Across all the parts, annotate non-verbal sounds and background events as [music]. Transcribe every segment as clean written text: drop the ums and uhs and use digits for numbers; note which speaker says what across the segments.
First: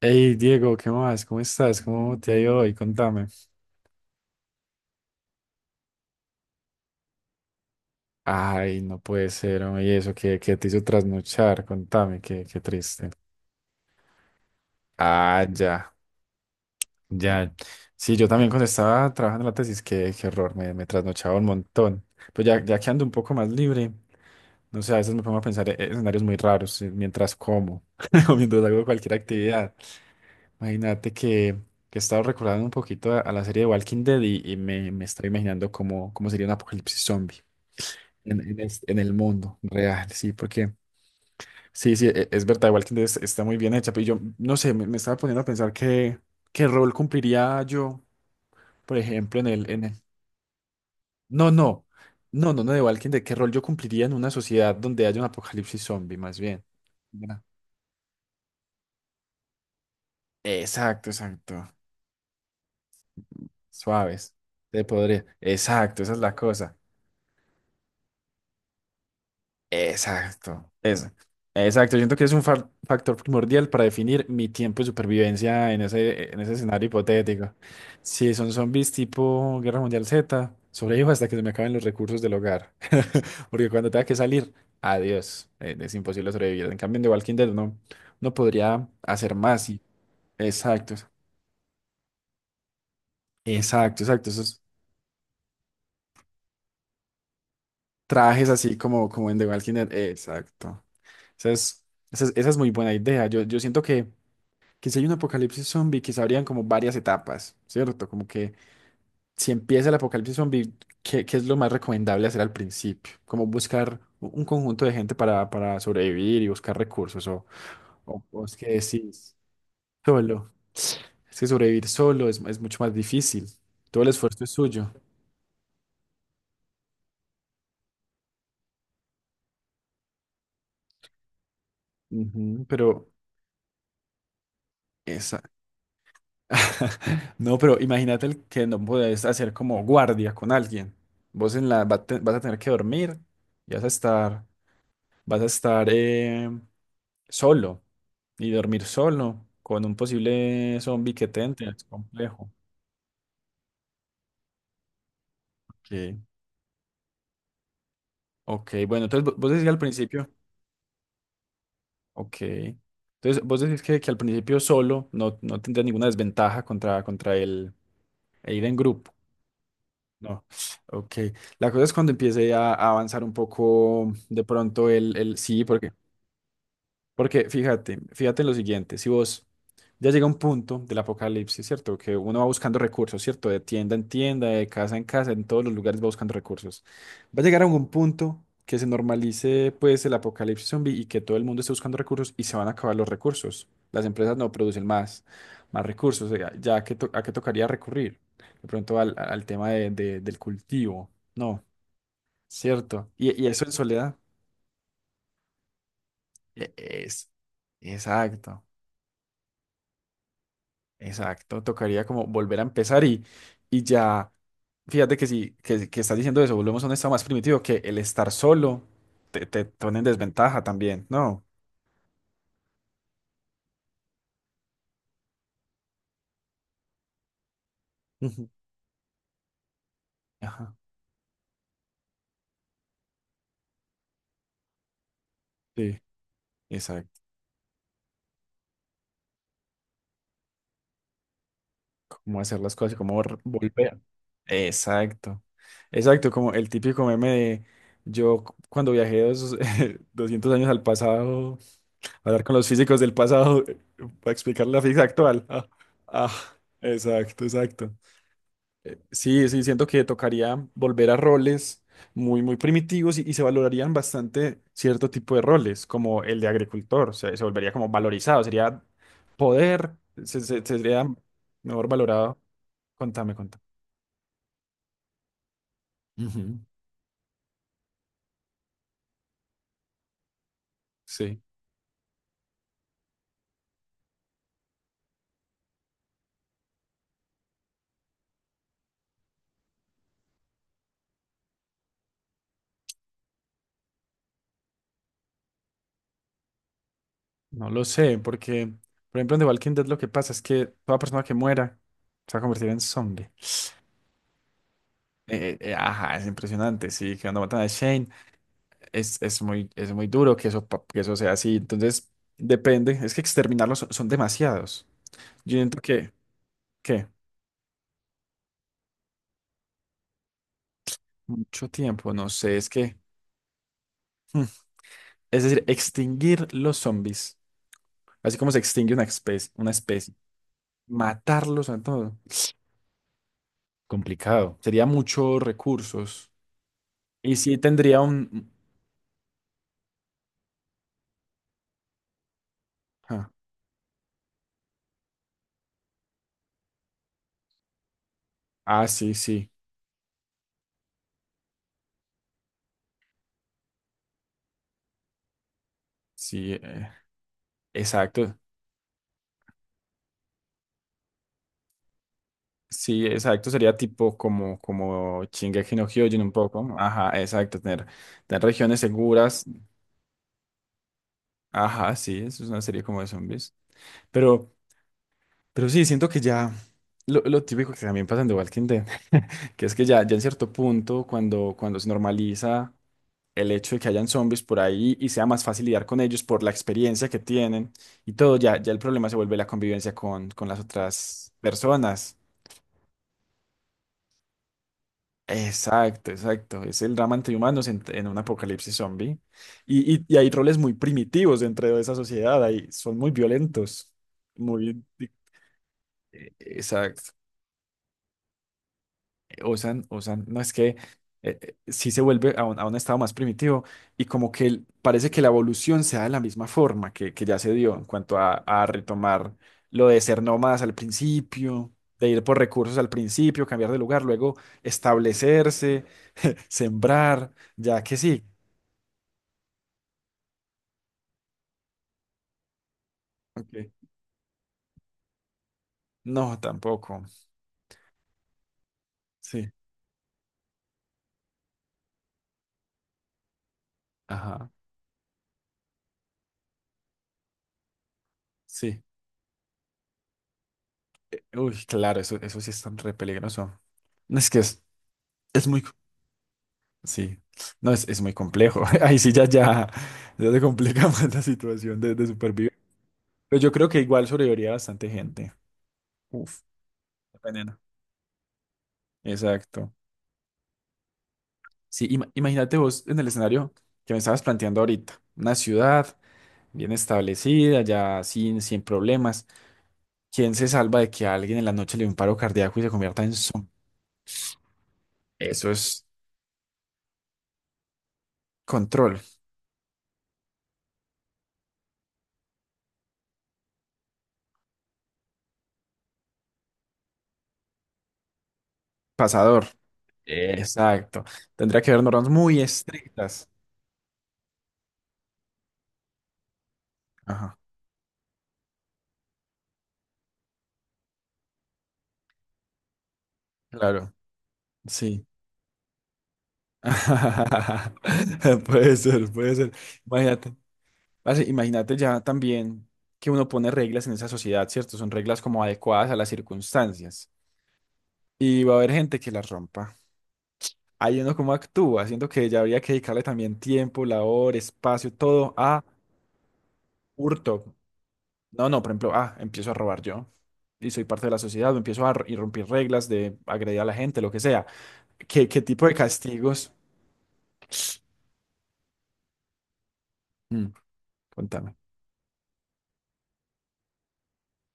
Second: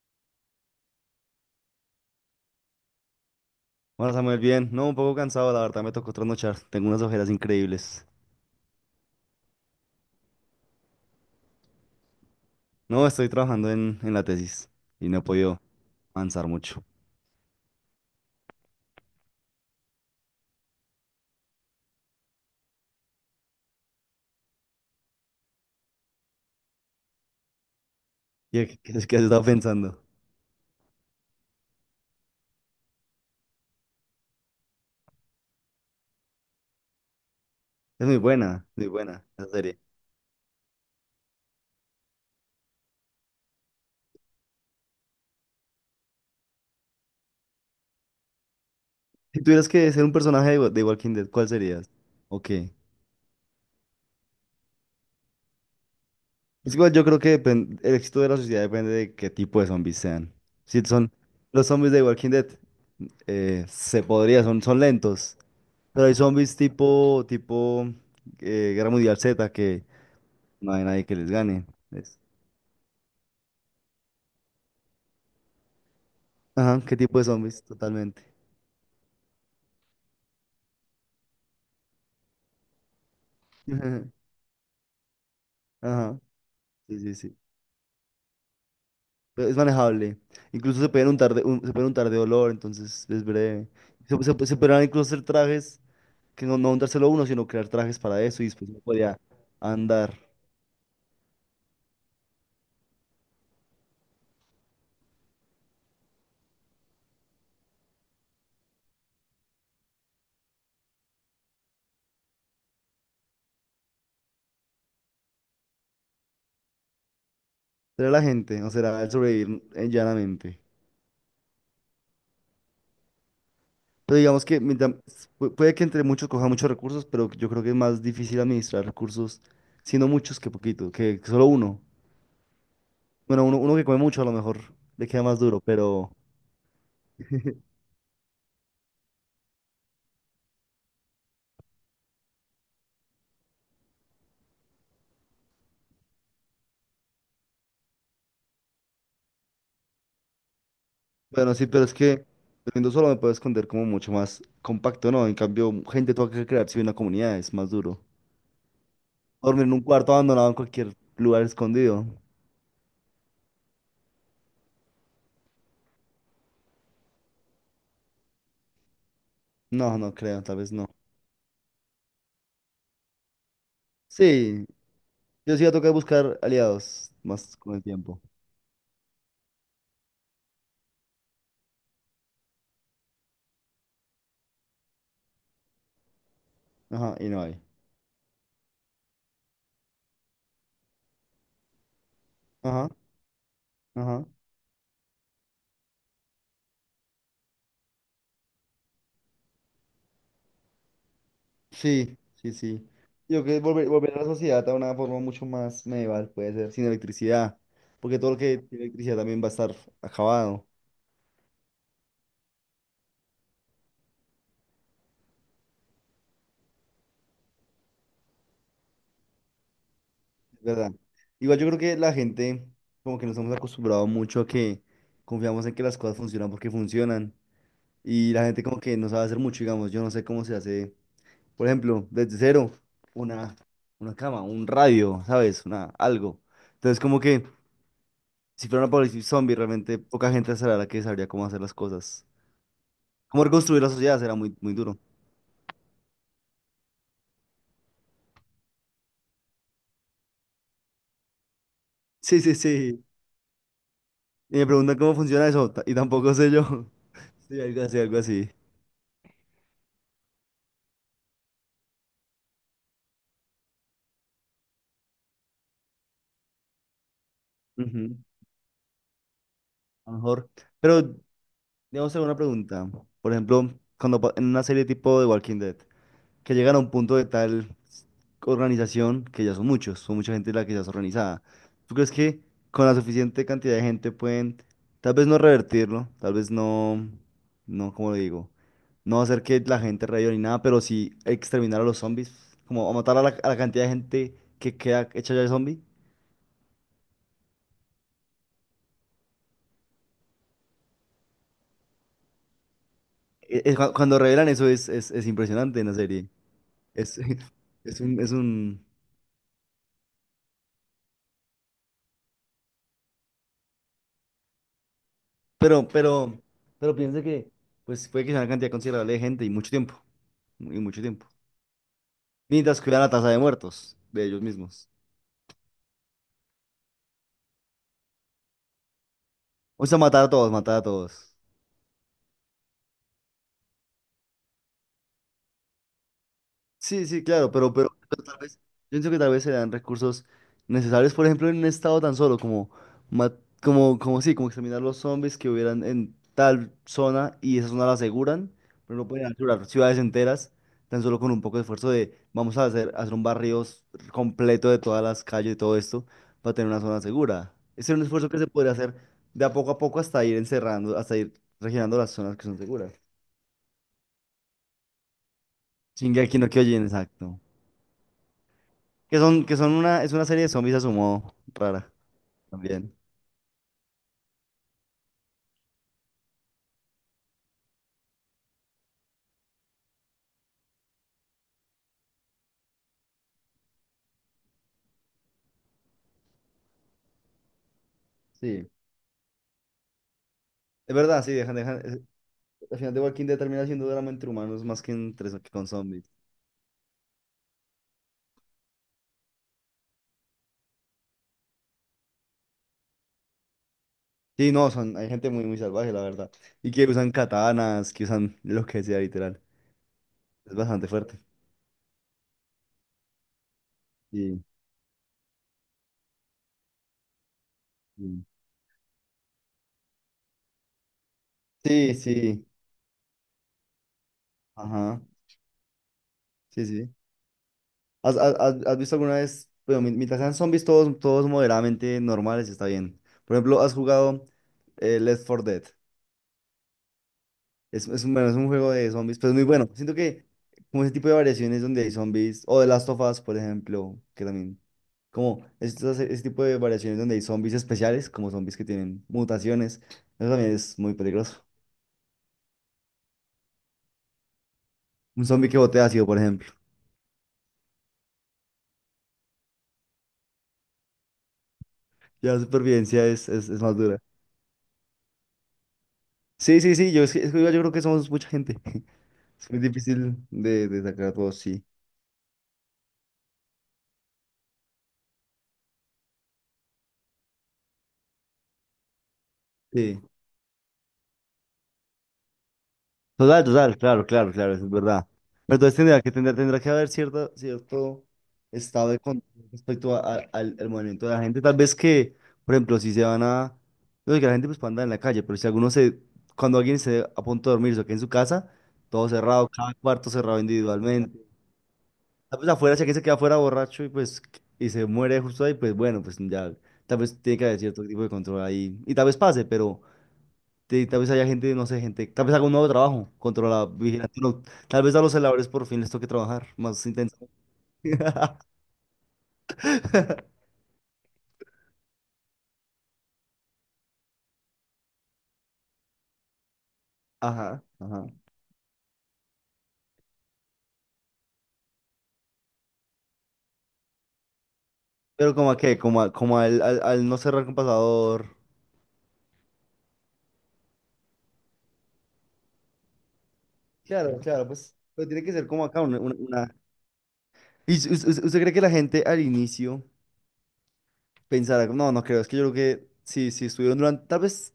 Speaker 1: Hey Diego, ¿qué más? ¿Cómo estás? ¿Cómo te ha ido hoy? Contame.
Speaker 2: Hola Samuel, bien. No, un poco cansado, la verdad me tocó trasnochar. Tengo unas ojeras increíbles.
Speaker 1: Ay, no puede ser, hombre, ¿y eso que te hizo trasnochar? Contame, qué
Speaker 2: No,
Speaker 1: triste.
Speaker 2: estoy trabajando en la tesis y no he
Speaker 1: Ah,
Speaker 2: podido
Speaker 1: ya,
Speaker 2: avanzar mucho.
Speaker 1: ya. Sí, yo también cuando estaba trabajando en la tesis, qué error, me trasnochaba un montón. Pero ya, ya que ando un poco más libre, no sé, a veces me pongo a pensar en escenarios muy raros mientras como [laughs] o mientras
Speaker 2: ¿Y qué,
Speaker 1: hago
Speaker 2: qué,
Speaker 1: cualquier
Speaker 2: qué has estado
Speaker 1: actividad.
Speaker 2: pensando?
Speaker 1: Imagínate que he estado recordando un poquito a la serie de Walking Dead y me estoy imaginando cómo sería un apocalipsis zombie.
Speaker 2: Es
Speaker 1: En, en es-
Speaker 2: muy
Speaker 1: en el
Speaker 2: buena la
Speaker 1: mundo
Speaker 2: serie.
Speaker 1: real, sí, porque sí, sí, es verdad, igual que está muy bien hecha, pero yo no sé, me estaba poniendo a pensar qué rol cumpliría yo, por ejemplo,
Speaker 2: Si
Speaker 1: en
Speaker 2: tuvieras
Speaker 1: el, en
Speaker 2: que
Speaker 1: el-
Speaker 2: ser un personaje de Walking Dead, ¿cuál
Speaker 1: No, no,
Speaker 2: serías? Ok.
Speaker 1: no, no, no, de Walking Dead, qué rol yo cumpliría en una sociedad donde haya un apocalipsis zombie, más bien.
Speaker 2: Es igual, yo creo
Speaker 1: Ya.
Speaker 2: que el éxito de la sociedad depende de qué tipo de zombies sean. Si
Speaker 1: Exacto,
Speaker 2: son
Speaker 1: exacto,
Speaker 2: los zombies de Walking Dead, se
Speaker 1: suaves,
Speaker 2: podría, son
Speaker 1: te podría,
Speaker 2: lentos.
Speaker 1: exacto,
Speaker 2: Pero
Speaker 1: esa
Speaker 2: hay
Speaker 1: es la
Speaker 2: zombies
Speaker 1: cosa.
Speaker 2: tipo Guerra Mundial Z que
Speaker 1: Exacto.
Speaker 2: no hay nadie
Speaker 1: Eso.
Speaker 2: que les gane.
Speaker 1: Exacto. Yo siento
Speaker 2: Es-
Speaker 1: que es un factor primordial para definir mi tiempo de supervivencia en ese
Speaker 2: Ajá,
Speaker 1: escenario
Speaker 2: ¿qué tipo de
Speaker 1: hipotético.
Speaker 2: zombies? Totalmente.
Speaker 1: Si son zombies tipo Guerra Mundial Z, sobrevivo hasta que se me acaben los recursos del hogar. [laughs] Porque cuando tenga que
Speaker 2: [laughs]
Speaker 1: salir, adiós. Es
Speaker 2: Ajá,
Speaker 1: imposible sobrevivir. En cambio,
Speaker 2: sí,
Speaker 1: en The
Speaker 2: sí,
Speaker 1: Walking
Speaker 2: sí.
Speaker 1: Dead uno podría hacer
Speaker 2: Pero es
Speaker 1: más. Y...
Speaker 2: manejable. Incluso se
Speaker 1: Exacto.
Speaker 2: pueden untar de, un- se pueden untar de olor, entonces es breve.
Speaker 1: Exacto,
Speaker 2: Se,
Speaker 1: exacto.
Speaker 2: se, se
Speaker 1: Esos
Speaker 2: podrían incluso hacer trajes, que no untárselo uno, sino crear trajes para eso y
Speaker 1: trajes
Speaker 2: después
Speaker 1: así
Speaker 2: uno
Speaker 1: como,
Speaker 2: podía
Speaker 1: como en The Walking Dead.
Speaker 2: andar.
Speaker 1: Exacto. Esa es, esa es muy buena idea. Yo siento que si hay un apocalipsis zombie, que se abrían como varias etapas, ¿cierto? Como que si empieza el apocalipsis zombie, ¿qué es lo más recomendable hacer al principio? Como buscar un conjunto de gente para sobrevivir y buscar recursos, o,
Speaker 2: ¿Será
Speaker 1: o,
Speaker 2: la
Speaker 1: o es
Speaker 2: gente
Speaker 1: que
Speaker 2: o será el
Speaker 1: decís
Speaker 2: sobrevivir
Speaker 1: solo.
Speaker 2: llanamente?
Speaker 1: Es que sobrevivir solo es mucho más difícil. Todo el
Speaker 2: Pero
Speaker 1: esfuerzo
Speaker 2: digamos
Speaker 1: es
Speaker 2: que
Speaker 1: suyo.
Speaker 2: puede que entre muchos coja muchos recursos, pero yo creo que es más difícil administrar recursos siendo muchos que poquito, que solo uno.
Speaker 1: Ujú, pero
Speaker 2: Bueno, uno que come mucho a lo mejor le queda más
Speaker 1: esa.
Speaker 2: duro, pero
Speaker 1: [laughs] No, pero imagínate el que no podés hacer como guardia con alguien. Vos en la va a te- vas a tener que dormir y vas a estar. Vas a estar solo y dormir solo con un posible zombie que te
Speaker 2: bueno, sí,
Speaker 1: entre. Es
Speaker 2: pero es que
Speaker 1: complejo.
Speaker 2: durmiendo solo me puedo esconder como mucho más compacto, ¿no? En cambio, gente
Speaker 1: Ok,
Speaker 2: toca que crearse una comunidad, es más duro.
Speaker 1: ok, bueno, entonces vos decís
Speaker 2: Dormir
Speaker 1: que
Speaker 2: en
Speaker 1: al
Speaker 2: un cuarto
Speaker 1: principio,
Speaker 2: abandonado en cualquier lugar escondido.
Speaker 1: ok. Entonces vos decís que al principio solo no, no tendrías ninguna desventaja contra, contra el e ir en grupo.
Speaker 2: No, no creo,
Speaker 1: No,
Speaker 2: tal vez no.
Speaker 1: ok. La cosa es cuando empiece a avanzar un poco de
Speaker 2: Sí,
Speaker 1: pronto el
Speaker 2: yo sí
Speaker 1: sí,
Speaker 2: voy a
Speaker 1: porque
Speaker 2: tocar buscar aliados
Speaker 1: Porque
Speaker 2: más con el
Speaker 1: fíjate,
Speaker 2: tiempo.
Speaker 1: fíjate en lo siguiente, si vos ya llega un punto del apocalipsis, ¿cierto? Que uno va buscando recursos, ¿cierto? De tienda en tienda, de casa en casa, en todos los lugares va buscando recursos.
Speaker 2: Ajá, y no
Speaker 1: Va a
Speaker 2: hay.
Speaker 1: llegar a un punto que se normalice pues el apocalipsis zombie y que todo el mundo esté buscando recursos y se van a
Speaker 2: Ajá,
Speaker 1: acabar los recursos. Las
Speaker 2: ajá.
Speaker 1: empresas no producen más recursos, o sea, ya a qué tocaría recurrir. De pronto al tema del cultivo, ¿no?
Speaker 2: Sí, sí, sí.
Speaker 1: ¿Cierto? Y,
Speaker 2: Yo
Speaker 1: y
Speaker 2: creo que
Speaker 1: eso en
Speaker 2: volver
Speaker 1: soledad.
Speaker 2: a la sociedad a una forma mucho más medieval, puede
Speaker 1: E-
Speaker 2: ser, sin
Speaker 1: Es,
Speaker 2: electricidad, porque todo lo que
Speaker 1: exacto.
Speaker 2: tiene electricidad también va a estar acabado.
Speaker 1: Exacto, tocaría como volver a empezar y ya, fíjate que si que estás diciendo eso, volvemos a un estado más primitivo, que el estar solo te pone en desventaja
Speaker 2: ¿Verdad?
Speaker 1: también, ¿no?
Speaker 2: Igual yo creo que la gente, como que nos hemos acostumbrado mucho a que confiamos en que las cosas funcionan porque funcionan. Y la
Speaker 1: Ujú.
Speaker 2: gente como que no sabe hacer mucho, digamos, yo no sé cómo se
Speaker 1: Ajá,
Speaker 2: hace, por ejemplo, desde cero, una, una cama, un radio, ¿sabes? Una,
Speaker 1: sí,
Speaker 2: algo. Entonces como
Speaker 1: exacto,
Speaker 2: que si fuera una apocalipsis zombie, realmente poca gente sabrá la que sabría cómo hacer las cosas.
Speaker 1: cómo hacer las cosas, y cómo r-
Speaker 2: Cómo reconstruir la
Speaker 1: volver.
Speaker 2: sociedad será muy, muy duro.
Speaker 1: Exacto, exacto, como el típico meme de yo cuando viajé [laughs] 200 años al pasado, a
Speaker 2: Sí,
Speaker 1: hablar
Speaker 2: sí,
Speaker 1: con los físicos
Speaker 2: sí.
Speaker 1: del pasado para
Speaker 2: Y me
Speaker 1: explicar la
Speaker 2: preguntan
Speaker 1: física
Speaker 2: cómo
Speaker 1: actual.
Speaker 2: funciona
Speaker 1: Ah,
Speaker 2: eso, y
Speaker 1: ah,
Speaker 2: tampoco sé yo.
Speaker 1: exacto,
Speaker 2: [laughs] Sí, algo
Speaker 1: exacto.
Speaker 2: así, algo así.
Speaker 1: Sí, sí, siento que tocaría volver a roles muy, muy primitivos y se valorarían bastante cierto tipo de roles, como el de agricultor, o sea, se volvería como
Speaker 2: Ujú.
Speaker 1: valorizado, sería poder,
Speaker 2: A lo mejor.
Speaker 1: sería
Speaker 2: Pero
Speaker 1: mejor
Speaker 2: debo hacer una
Speaker 1: valorado.
Speaker 2: pregunta. Por
Speaker 1: Contame, contame.
Speaker 2: ejemplo, cuando en una serie tipo de Walking Dead, que
Speaker 1: Ujú,
Speaker 2: llegan a un punto de tal organización que ya son muchos, son mucha gente la que ya es
Speaker 1: sí.
Speaker 2: organizada. ¿Tú crees que con la suficiente cantidad de gente pueden, tal vez no revertirlo, tal vez no, no, como lo digo, no hacer que la gente reviva ni nada, pero sí exterminar a los zombies, como a matar a la cantidad de gente que queda hecha ya de zombie?
Speaker 1: No lo sé, porque, por ejemplo, en The Walking Dead lo que pasa es que toda persona que muera se va a convertir en zombie.
Speaker 2: Cuando revelan eso es, es impresionante en la
Speaker 1: Ajá, es
Speaker 2: serie.
Speaker 1: impresionante, sí,
Speaker 2: Es,
Speaker 1: que cuando
Speaker 2: [laughs]
Speaker 1: matan a
Speaker 2: es
Speaker 1: Shane.
Speaker 2: un, es un
Speaker 1: Es muy duro que eso, que eso sea así. Entonces, depende. Es que exterminarlos son demasiados. Yo siento
Speaker 2: Pero,
Speaker 1: que,
Speaker 2: pero, pero
Speaker 1: que
Speaker 2: piensa que pues puede que sea una cantidad considerable de gente y mucho tiempo. Y mucho tiempo.
Speaker 1: mucho tiempo, no sé, es
Speaker 2: Mientras
Speaker 1: que,
Speaker 2: cuidan la tasa de muertos de ellos mismos.
Speaker 1: es decir, extinguir los zombies, así como se extingue una especie, una
Speaker 2: O sea,
Speaker 1: especie,
Speaker 2: matar a todos, matar a todos.
Speaker 1: matarlos a todos complicado. Sería muchos recursos.
Speaker 2: Sí, sí,
Speaker 1: Y
Speaker 2: claro,
Speaker 1: sí
Speaker 2: pero, pero,
Speaker 1: tendría
Speaker 2: pero tal
Speaker 1: un...
Speaker 2: vez, yo pienso que tal vez se dan recursos necesarios, por ejemplo, en un estado tan solo como,
Speaker 1: Ah,
Speaker 2: ma- como, como sí, como exterminar los zombies que hubieran en tal zona y esa zona la aseguran,
Speaker 1: ah,
Speaker 2: pero no
Speaker 1: sí,
Speaker 2: pueden
Speaker 1: sí,
Speaker 2: asegurar ciudades enteras, tan solo con un poco de esfuerzo de vamos a hacer, hacer un barrio completo de todas las calles y todo esto
Speaker 1: sí,
Speaker 2: para tener una zona segura. Ese es un esfuerzo
Speaker 1: exacto.
Speaker 2: que se podría hacer de a poco hasta ir encerrando, hasta ir regenerando las zonas que son seguras.
Speaker 1: Sí, exacto, sería tipo como Shingeki no Kyojin un
Speaker 2: Shingeki no
Speaker 1: poco. ¿No?
Speaker 2: Kyojin,
Speaker 1: Ajá,
Speaker 2: exacto.
Speaker 1: exacto, tener regiones
Speaker 2: Que
Speaker 1: seguras.
Speaker 2: son, que son una, es una serie de zombies a su modo, rara
Speaker 1: Ajá, sí, eso es una serie
Speaker 2: también.
Speaker 1: como de zombies. Pero, pero sí, siento que ya lo típico que también pasa en The Walking Dead, [laughs] que es que ya, ya en cierto punto, cuando se normaliza el hecho de que hayan zombies por ahí y sea más fácil lidiar con ellos por la experiencia que tienen y todo, ya,
Speaker 2: Sí,
Speaker 1: ya el problema se vuelve la convivencia con las
Speaker 2: es verdad,
Speaker 1: otras
Speaker 2: sí, dejan,
Speaker 1: personas.
Speaker 2: al final de Walking Dead termina siendo drama entre humanos más que, entre, so, que con
Speaker 1: Exacto,
Speaker 2: zombies.
Speaker 1: exacto. Es el drama entre humanos en un apocalipsis zombie. Y hay roles muy primitivos dentro de esa sociedad. Ahí son muy violentos.
Speaker 2: Sí, no,
Speaker 1: Muy.
Speaker 2: son, hay gente muy, muy salvaje, la verdad. Y que usan
Speaker 1: Exacto.
Speaker 2: katanas, que usan lo que sea, literal.
Speaker 1: Usan, no es
Speaker 2: Es
Speaker 1: que
Speaker 2: bastante fuerte.
Speaker 1: sí se vuelve a un estado más primitivo y como
Speaker 2: Sí,
Speaker 1: que parece que la evolución se da de la misma forma que ya se dio en cuanto
Speaker 2: sí.
Speaker 1: a retomar lo de ser nómadas al principio,
Speaker 2: Sí,
Speaker 1: de ir por
Speaker 2: sí,
Speaker 1: recursos al principio, cambiar de lugar, luego
Speaker 2: ajá,
Speaker 1: establecerse, [laughs]
Speaker 2: sí, sí.
Speaker 1: sembrar, ya que
Speaker 2: ¿Has,
Speaker 1: sí.
Speaker 2: has- has- has visto alguna vez? Bueno, mientras sean zombies todos, todos moderadamente normales, está bien. Por ejemplo,
Speaker 1: Ok.
Speaker 2: ¿has jugado Left 4 Dead?
Speaker 1: No, tampoco.
Speaker 2: Bueno, es un juego de zombies, pero es muy
Speaker 1: Sí,
Speaker 2: bueno. Siento que como ese tipo de variaciones donde hay zombies, o The Last of Us, por ejemplo, que
Speaker 1: ajá,
Speaker 2: también, como ese tipo de variaciones donde hay zombies especiales, como zombies que
Speaker 1: sí.
Speaker 2: tienen mutaciones, eso también es muy peligroso.
Speaker 1: Uy, claro, eso sí es tan re peligroso. Es que
Speaker 2: Un
Speaker 1: es
Speaker 2: zombie que
Speaker 1: muy
Speaker 2: bote ácido, por ejemplo.
Speaker 1: Sí, no, es muy complejo. [laughs] Ahí sí ya se complica [laughs] más la situación de
Speaker 2: Ya la
Speaker 1: supervivencia.
Speaker 2: supervivencia es,
Speaker 1: Pero
Speaker 2: es,
Speaker 1: yo
Speaker 2: es
Speaker 1: creo
Speaker 2: más
Speaker 1: que
Speaker 2: dura.
Speaker 1: igual sobreviviría bastante gente. Uf,
Speaker 2: Sí, sí, sí, es que
Speaker 1: dependiendo.
Speaker 2: yo creo que somos mucha gente. [laughs] Es muy
Speaker 1: Exacto.
Speaker 2: difícil de sacar a todos, sí.
Speaker 1: Sí, imagínate vos en el escenario que me estabas planteando ahorita. Una ciudad bien establecida, ya sin problemas.
Speaker 2: Sí.
Speaker 1: ¿Quién se salva de que a alguien en la noche le dé un paro cardíaco y se convierta en
Speaker 2: Total,
Speaker 1: zombie?
Speaker 2: total, claro, claro, claro, eso es verdad.
Speaker 1: Eso
Speaker 2: Pero entonces
Speaker 1: es
Speaker 2: tendrá que haber cierto estado
Speaker 1: control,
Speaker 2: de control respecto al movimiento de la gente. Tal vez que, por ejemplo, si se van a. No sé, que la gente pues puede andar en la calle, pero si alguno se. Cuando alguien se a punto de dormirse o que en su casa, todo
Speaker 1: pasador.
Speaker 2: cerrado, cada cuarto cerrado
Speaker 1: Exacto.
Speaker 2: individualmente.
Speaker 1: Tendría que haber normas muy
Speaker 2: Tal vez afuera, si alguien se queda
Speaker 1: estrictas.
Speaker 2: afuera borracho y pues y se muere justo ahí, pues bueno, pues ya. Tal vez
Speaker 1: Ajá,
Speaker 2: tiene que haber cierto tipo de control ahí. Y tal vez pase, pero tal vez haya gente, no sé, gente, tal vez haga un nuevo trabajo contra la
Speaker 1: claro.
Speaker 2: vigilancia. No, tal vez a
Speaker 1: Sí.
Speaker 2: los celadores por fin les toque trabajar más intensamente.
Speaker 1: [laughs]
Speaker 2: [laughs]
Speaker 1: Puede ser, puede ser. Imagínate, parce, imagínate ya también que uno pone reglas en esa sociedad, ¿cierto? Son reglas como adecuadas a las circunstancias
Speaker 2: Ajá, ajá.
Speaker 1: y va a haber gente que las rompa. Ahí uno como actúa, siento que ya habría que dedicarle también tiempo, labor, espacio, todo
Speaker 2: Pero como a
Speaker 1: a
Speaker 2: qué, como al no cerrar
Speaker 1: hurto.
Speaker 2: con pasador.
Speaker 1: No, no, por ejemplo, ah, empiezo a robar yo y soy parte de la sociedad, o empiezo a romper reglas de agredir a la gente, lo
Speaker 2: Claro,
Speaker 1: que sea.
Speaker 2: claro, pues, pero tiene
Speaker 1: ¿Qué,
Speaker 2: que
Speaker 1: qué
Speaker 2: ser como
Speaker 1: tipo de
Speaker 2: acá una, una-
Speaker 1: castigos?
Speaker 2: una- ¿Y usted, cree que la gente al inicio
Speaker 1: Mm, contame.
Speaker 2: pensará, no, no creo, es que yo creo que si estuvieron durante, tal vez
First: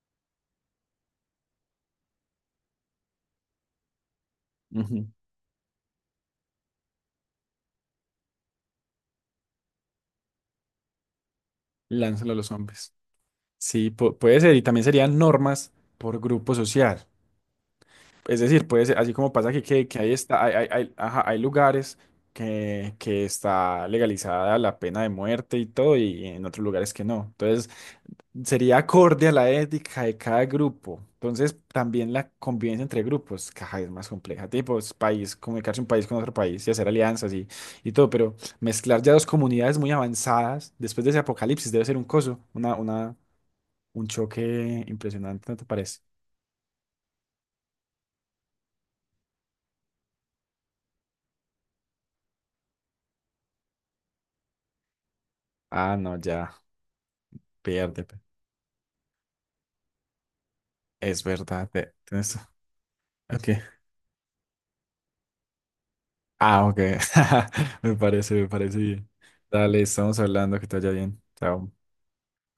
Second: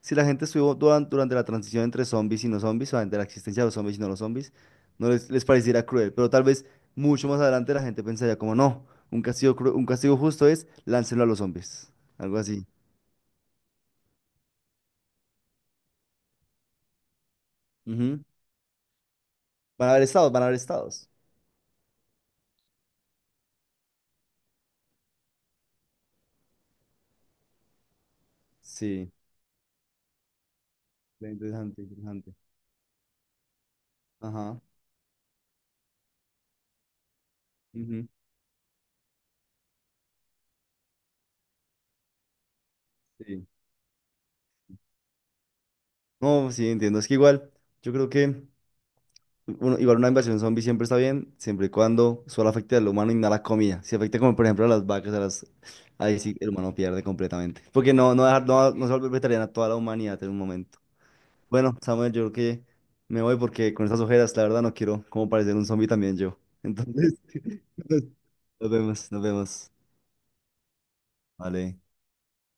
Speaker 2: si la gente estuvo durante la transición entre zombies y no zombies, o entre la existencia de los zombies y no los zombies,
Speaker 1: Ujú.
Speaker 2: no les pareciera cruel, pero tal vez mucho más adelante la gente pensaría como, no, un castigo justo es láncelo a los zombies,
Speaker 1: Lánzalo a
Speaker 2: algo
Speaker 1: los
Speaker 2: así.
Speaker 1: hombres. Sí, puede ser, y también serían normas por grupo social.
Speaker 2: Ujú.
Speaker 1: Es decir, puede ser, así como pasa que, que,
Speaker 2: Van a
Speaker 1: que
Speaker 2: haber
Speaker 1: ahí
Speaker 2: estados, van
Speaker 1: está,
Speaker 2: a haber estados.
Speaker 1: ajá, hay lugares que está legalizada la pena de muerte y todo, y en otros lugares que no. Entonces, sería
Speaker 2: Sí,
Speaker 1: acorde a la ética de cada grupo.
Speaker 2: ve,
Speaker 1: Entonces,
Speaker 2: interesante,
Speaker 1: también la
Speaker 2: interesante.
Speaker 1: convivencia entre grupos, caja, es más compleja.
Speaker 2: Ajá.
Speaker 1: Tipo, es país, comunicarse un país con otro país y hacer alianzas y
Speaker 2: Ujú.
Speaker 1: todo, pero mezclar ya dos comunidades muy avanzadas después de ese apocalipsis debe ser un coso,
Speaker 2: Sí.
Speaker 1: un choque impresionante, ¿no te parece?
Speaker 2: No, sí, entiendo, es que igual, yo creo que. Bueno, igual una invasión zombie siempre está bien, siempre y cuando solo afecte al humano y no a la comida. Si afecta como por ejemplo a las vacas, a las.
Speaker 1: Ah, no,
Speaker 2: Ahí sí el
Speaker 1: ya,
Speaker 2: humano pierde completamente. Porque
Speaker 1: pierde.
Speaker 2: no, no, dejar, no, no se vuelve vegetariana toda la humanidad en un momento.
Speaker 1: Es verdad.
Speaker 2: Bueno, Samuel, yo creo que me voy
Speaker 1: Ok.
Speaker 2: porque con estas ojeras, la verdad, no quiero como parecer un zombie también yo.
Speaker 1: Ah, ok.
Speaker 2: Entonces,
Speaker 1: [laughs] Me parece, me
Speaker 2: [laughs] nos
Speaker 1: parece bien.
Speaker 2: vemos, nos vemos.
Speaker 1: Dale, estamos hablando, que te vaya bien. Chao.
Speaker 2: Vale.